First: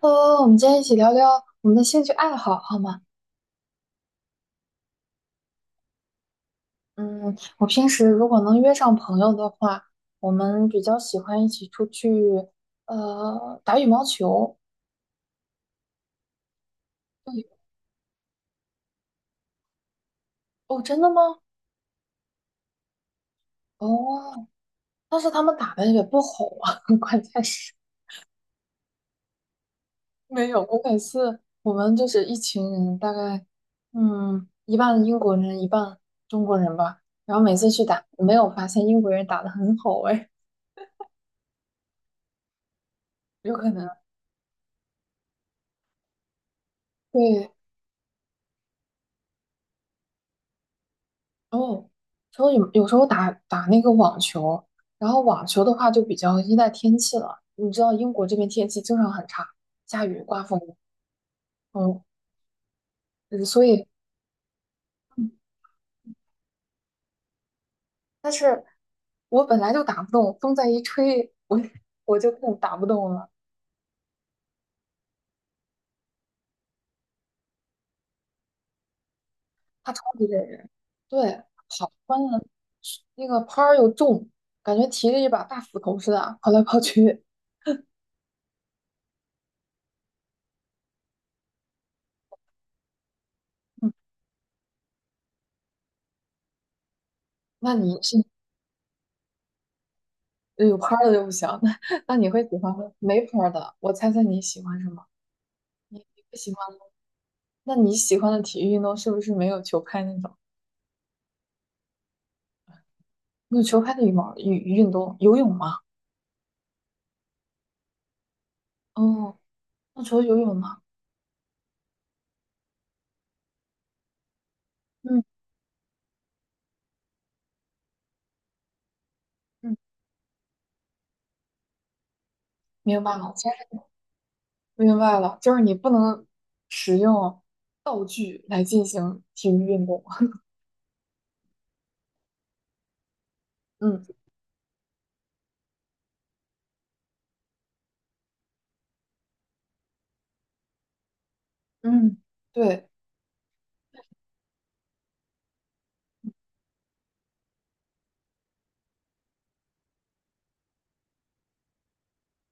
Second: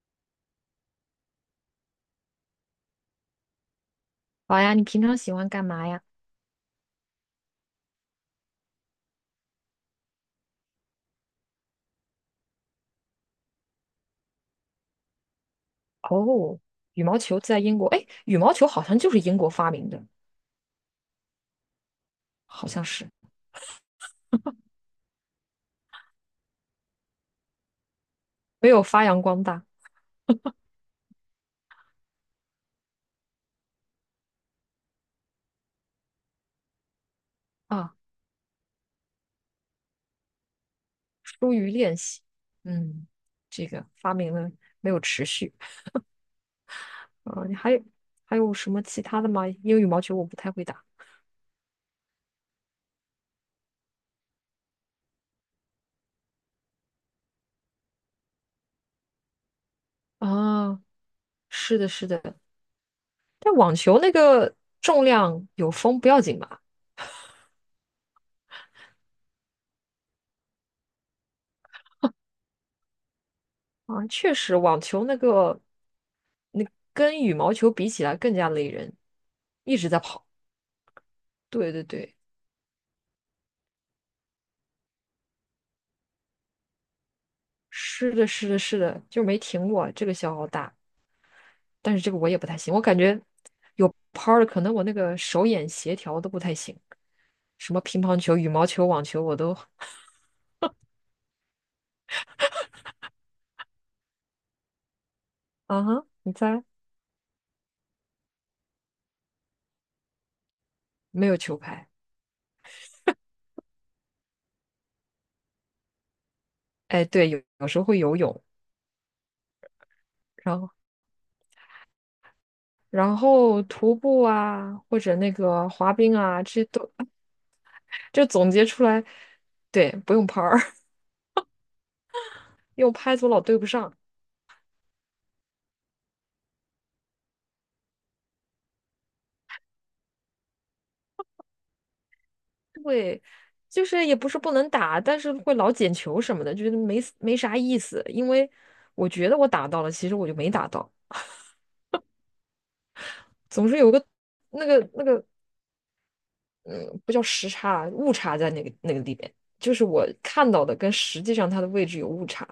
我们今天一起聊聊我们的兴趣爱好，好吗？好呀，你平常喜欢干嘛呀？嗯，我平时如果能约上朋友的话，我们比较喜欢一起出去，打羽毛球。哦，羽毛球对，在英国，哎，羽毛球好像就是英国发明的，哦，真的吗？好像是哦，但是他们打的也不好啊，关键是没有发扬光大没有。我每次我们就是一群人，大概一半英国人，一半中国人吧。然后每次去啊，打，没有发现英国人打得很好，哎，疏于练习。嗯，有这可个能。发明了没有持续啊？对，你还有什么其他的吗？因为羽毛球我不太会打哦，然后有时候打打那个网球，然后网球的话就比较依赖天气了。你知道英国这边天气经常很差，下雨、刮风，啊。是的，嗯，是的，嗯但所网以，球那个重嗯量有风不要紧吧？但是我本来就打不动，风再一吹，我 我就更打不动了，啊，确实，网球那个那跟羽毛球比起来更加累人，一直它在超级跑。累人。对，对对对。关键那个拍儿又重，感觉提着一把大斧头似的，跑来跑去。是的，是的，是的，就没停过，这个消耗大，但是这个我也不太行，我感觉嗯，有拍儿的，可能我那个手眼协调都不太行，什那么你乒是，乓球、羽毛球、网球我都 有拍儿的就不行，那你会喜欢没拍儿的？我猜猜你喜欢什么？啊哈，你喜猜？欢。那你喜欢的体育运动是不是没有球拍那种？没有球拍，没有球拍的羽毛运动，游泳吗？哎，对，有时候会游泳，哦，那除了游然泳后呢？徒步啊，或者嗯那个滑冰啊，这些都 就总结出来，嗯，对，不用拍儿，因为我明白拍子我了，老其实对不上。明白了，就是你不能使用具来进行体育运动。会，就嗯是也不是不能打，但是会老捡球什么的，觉得没啥意思。因为我觉得我打到了，其实我就没打到，嗯，对，总是有个那个，嗯，不叫时差，误差在那个里边，就是我看到的跟实际上它的位置有误差。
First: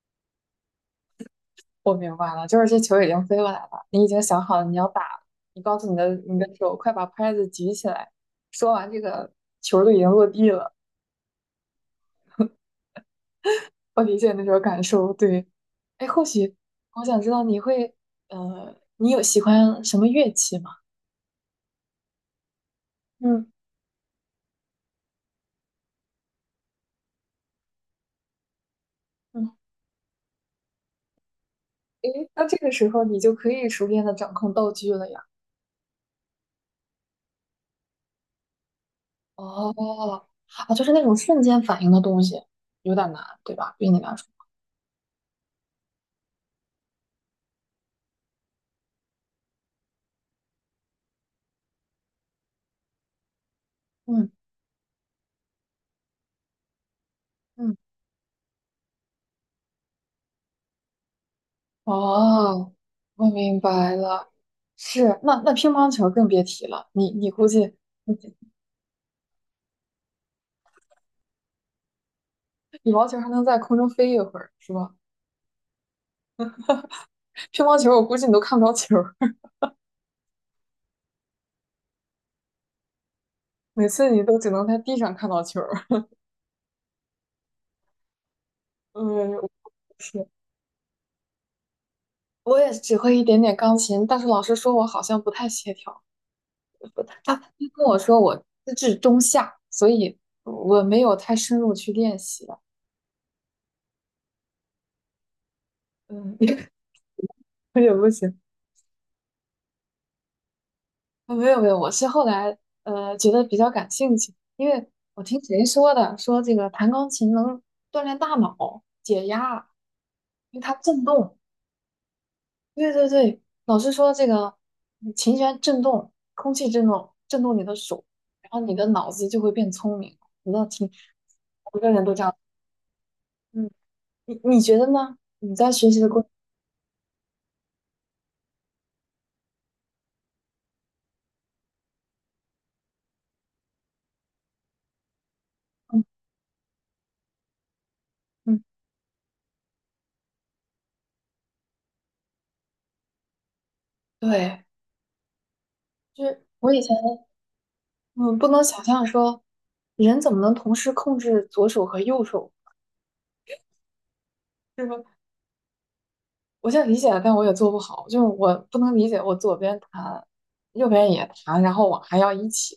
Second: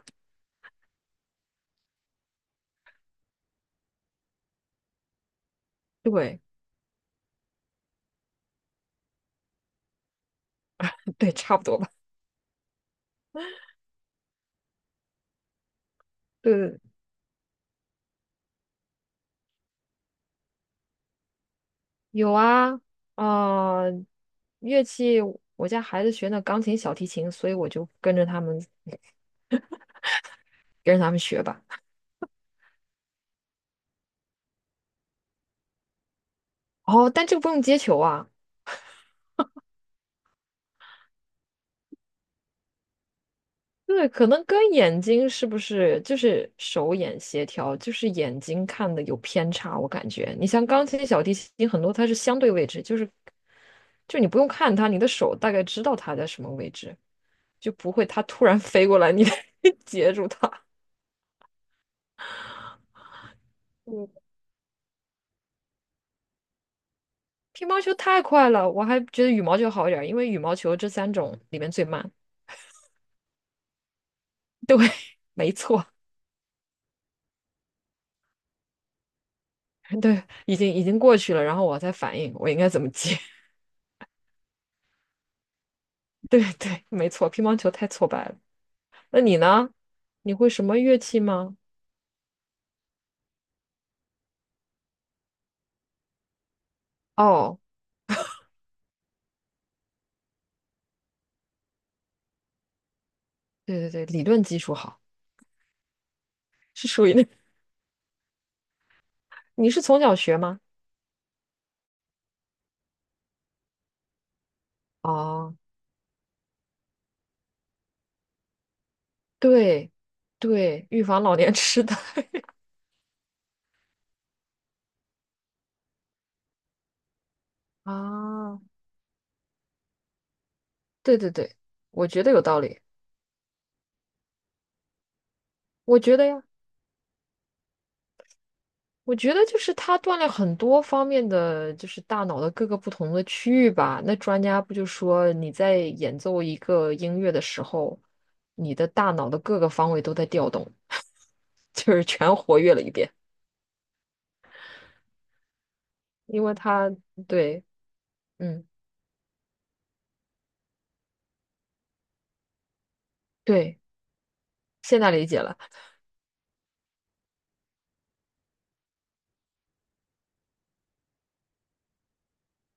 我明白了，就是这球已经飞过来了，你已经想好了你要打了，你告诉你的你对的手，快把拍子举起来。说完这个，球儿都已经落地了。对，差不多吧。我理解那种感受，对。哎，或许对，我想知道你会，你有喜欢什么乐器吗？有啊，嗯啊、乐器，我家孩子学那钢琴、小提琴，所以我就跟着他们嗯，学吧。诶，那这个时候你就可以熟练的掌控道具了呀。哦，但这个不用接球啊。哦，啊，就是那种瞬间反应的东西，有点难，对吧？对你对，来说，可能跟眼睛是不是就是手眼协调，就是眼睛看的有偏差，我感觉。你像钢琴、小提琴，很多它是相对位置，就是就你嗯不用看它，你的手大概知道它在什么位置，就嗯，不会它突然 飞过来，你 截住它。哦，我明白嗯，了。是，那乒乓球更别提了，你估乒计，乓球太快了，我还觉得羽毛球好一点儿，因为羽毛球这三种里面最慢。羽毛球还能在空中飞一会儿，是吧？没错，乒乓球我估计你都看不着球。对，已经过去了，然后我再反应我应该怎么接。每次你都只能在地上看到球儿。对对，没错，乒乓球太挫败了。那嗯，你我呢？是，你会什么乐器吗？我也只会一点点钢琴，但是老师说我好像不太协调，不太他哦，跟我说我资质中下，所以我没有太深入去练习了。对对对，理论基础好，嗯，是属于那。我也不行。你是从小学吗？啊，没有没有，我是后来觉得比较感兴趣，因为我听哦，谁说的，说这个弹钢琴能锻炼大脑、解压，对因为它对，预震防老动。年痴呆 对对对，老师说这个琴弦振动，空气振动，振动你的 手，然啊，后你的脑子就会变聪明。我倒听，对对对，每个人我都这觉得样。有道理。嗯，你觉得呢？你在学习我的觉过得呀，我觉得就是它锻炼很多方面的，就是大脑的各个不同的区域吧。那专家不就说你在程中，演奏一个音乐的时候，嗯，你的大脑的各个方位都在调动，就是全活跃了一遍。对，就因是为我以前它对嗯不能嗯，想象说人怎么能同时控制左手和右手，对，就是现说在理解了。我现在理解了，但我也做不好，就是我不能理解我左边弹，右边也弹，然后我还要一起，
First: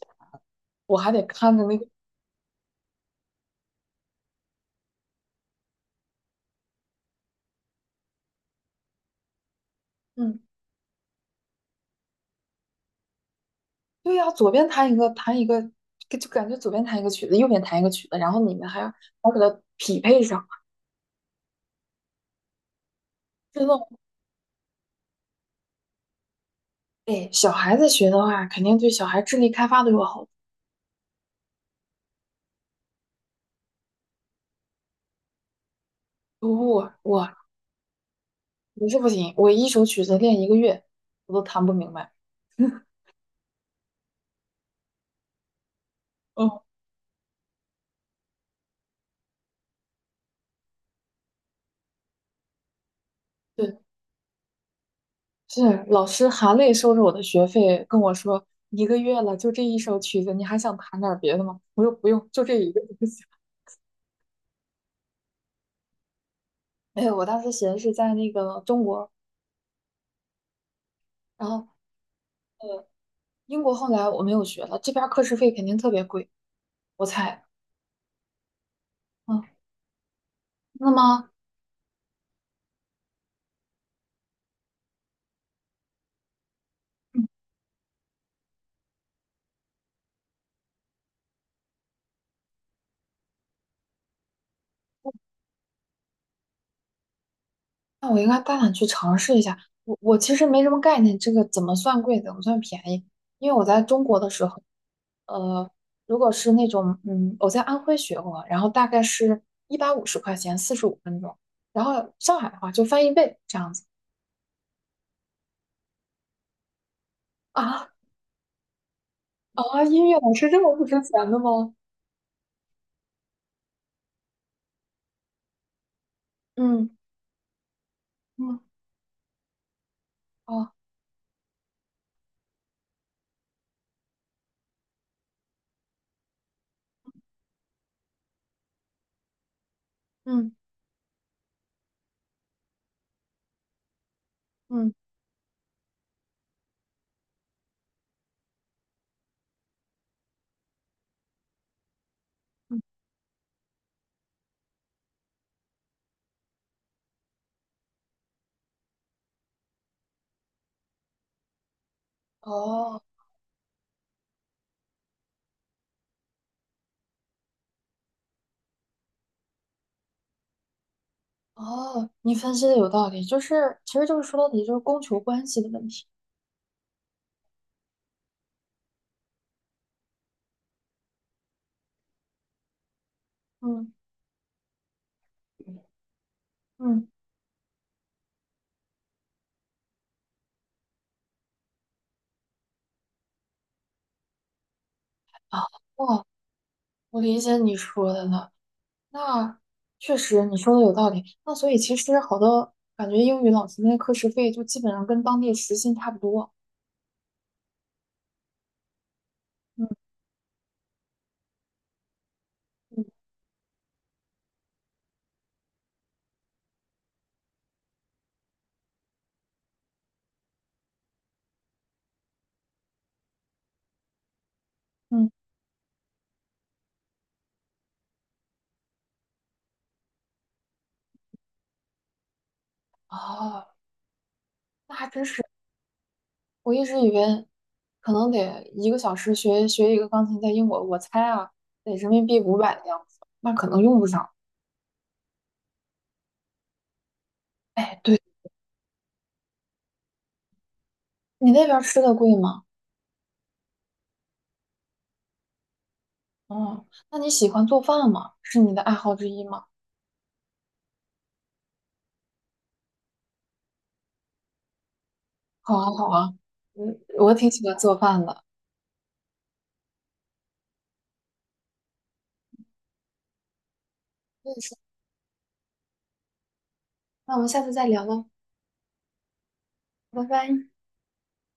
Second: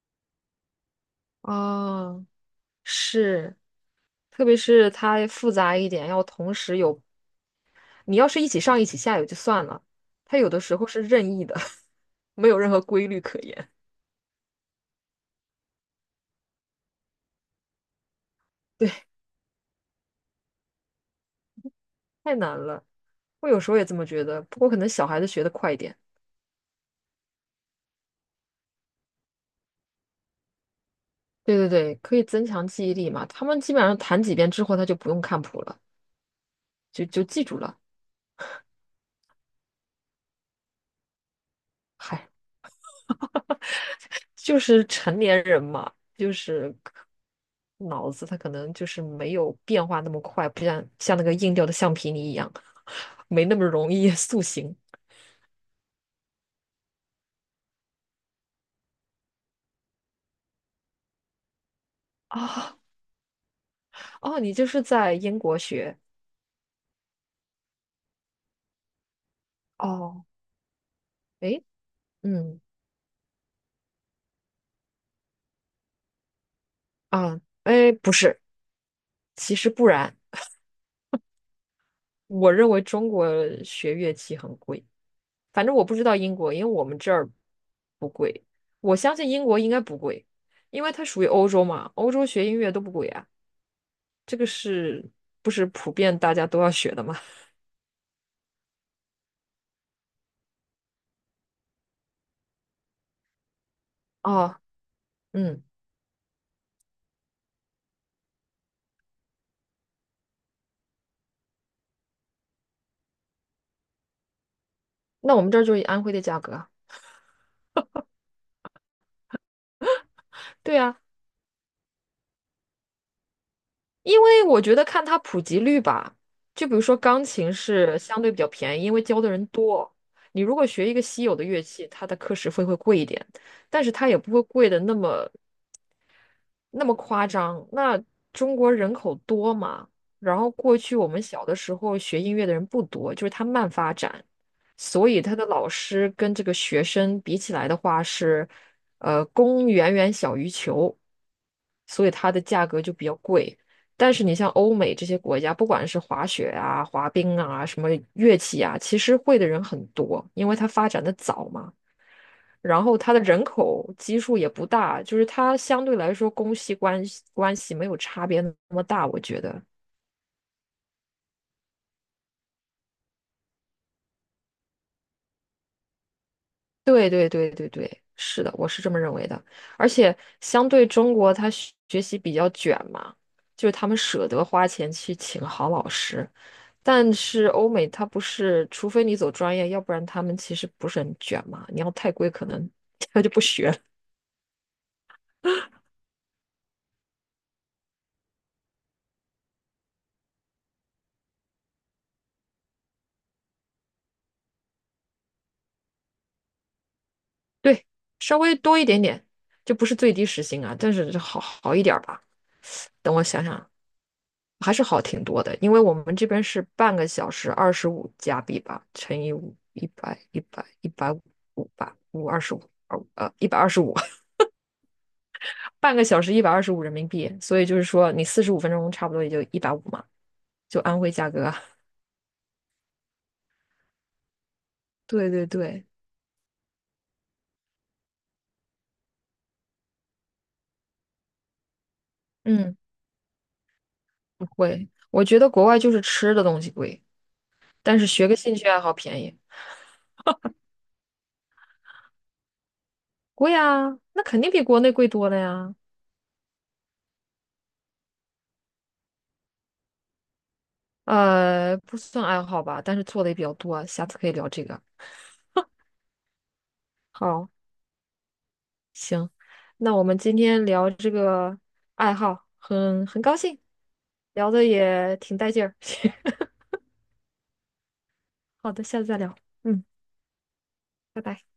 我还得看着那个。哦，是，特别是它复杂一点，要同时有，你要是一起上一起下也就算了，它嗯。有的时候是任意的，没有任何规律可言。对呀，左边弹一个，弹一个，就感觉左边弹一个曲子，右边弹一个曲子，然后你们 还对，要匹配上，太难了。我有真时的，候也这么觉得，不过可能小孩子学的快一点。哎，小孩子学的话，肯定对小孩智力开发都有好处。对对对，可以增强记忆力嘛，他们基本上弹几遍之后，他就不用看谱了，我就我记住了。我是不行，我一首曲子练一个月，我都弹不明白。嗨。就是成年人嘛，就哦，是可脑子他可能就是没有变化那么快，不像那个硬掉的橡皮泥一样，没那么对，容易 塑形是老师含泪收着我的学费，跟我说一个月了，就这一首曲子，你还想弹点儿别的吗？我说不用，就这一啊。个就行。哦，你就是在英国学 哎，我当时学的是在那个中国，哦？然诶，后嗯英国后来我没有学了，这边儿课时费肯定特别贵，我啊，猜。诶，不是，嗯，其实不然，那么，我认为中国学乐器很贵，反正我不知道英国，因为我们这嗯儿不贵，我相信英国应该不贵，因为它属于欧洲嘛，欧洲学音乐都不贵啊。这个是不是普遍大家都要学的嘛？那我应该大胆去尝试一下。我其实没什么概念，这个怎么算贵，怎么算便宜？因为我在中国的时哦，候，嗯，呃，如果是那种，我在安徽学过，然后大概是150块钱，45分钟。然后上海的话就翻一倍这样子。那我们这儿就是以安徽的价格啊啊啊，音乐老师这么对不值啊，钱的吗？因为我觉得看它普及率吧，就比如嗯说钢琴是相对比较嗯，便宜，因为教的人多。你如果哦，学一个稀有的乐器，它的课时费会贵一点，但是它也不会贵的那么那么夸张。那中国人口多嘛，然后嗯过去我们小的时候学音乐的人不多，就是它慢发展，嗯所以他的老师跟这个学生比起来的话是，呃，供远远小于求，所以它的价格嗯，就比较贵。但是你像欧美这些国家，不管是滑雪啊、滑冰啊、什么乐器啊，其实会的人很多，因为它发展的早嘛。然后哦。它的人口基数也不大，就是它相对来说公系关系没有差别那么大，我觉得。哦，你分析的有道理，就是其实就是说到底就是供求关系的问题。对对对对对，是的，我是这么认为的。而且相对中国，他学习比较卷嘛，就是他嗯们舍得花钱去请好老师，嗯，但是欧美它不是，除非你走专业，要不然他们其实不是很卷嘛。你要太贵，可能 他就不学了。啊，哦，我理解你说的了。那确实你说的有道理。那所以其实好多感觉英语老师那课时费就基本上跟当地时薪差不多。对，稍微多一点点，就不是嗯最低时薪啊，但是好一点儿吧。嗯等我想想，还是好挺多的，因为我们这边是半个小时25加币吧，乘以五，一百一百一百五吧，五二十五，一百二十五，嗯，半个小时125人民币，所以就是说你45分钟差不多也就一百五嘛，就安徽价格啊 哦，那还真对是。对对，我一直以为可能得一个小时学一个钢琴，在英国我猜啊得人民币500嗯，的样子，那可能用不上。不会，我觉得国外就是吃的东西贵，但哎，是对，学个兴趣爱好便宜，你那边儿吃的贵吗？贵啊，那肯定比国内贵多了呀。哦，那你喜欢做饭吗？是你的爱好之一吗？不算爱好吧，但是做的也比较多啊，下次可以聊这个。好啊，好啊，我挺好。喜欢做饭的。那我们今天聊这个爱好，很高兴，聊我也的是。也挺带劲儿。那我们下次再聊喽，好的，下次再聊。嗯，拜拜。拜拜。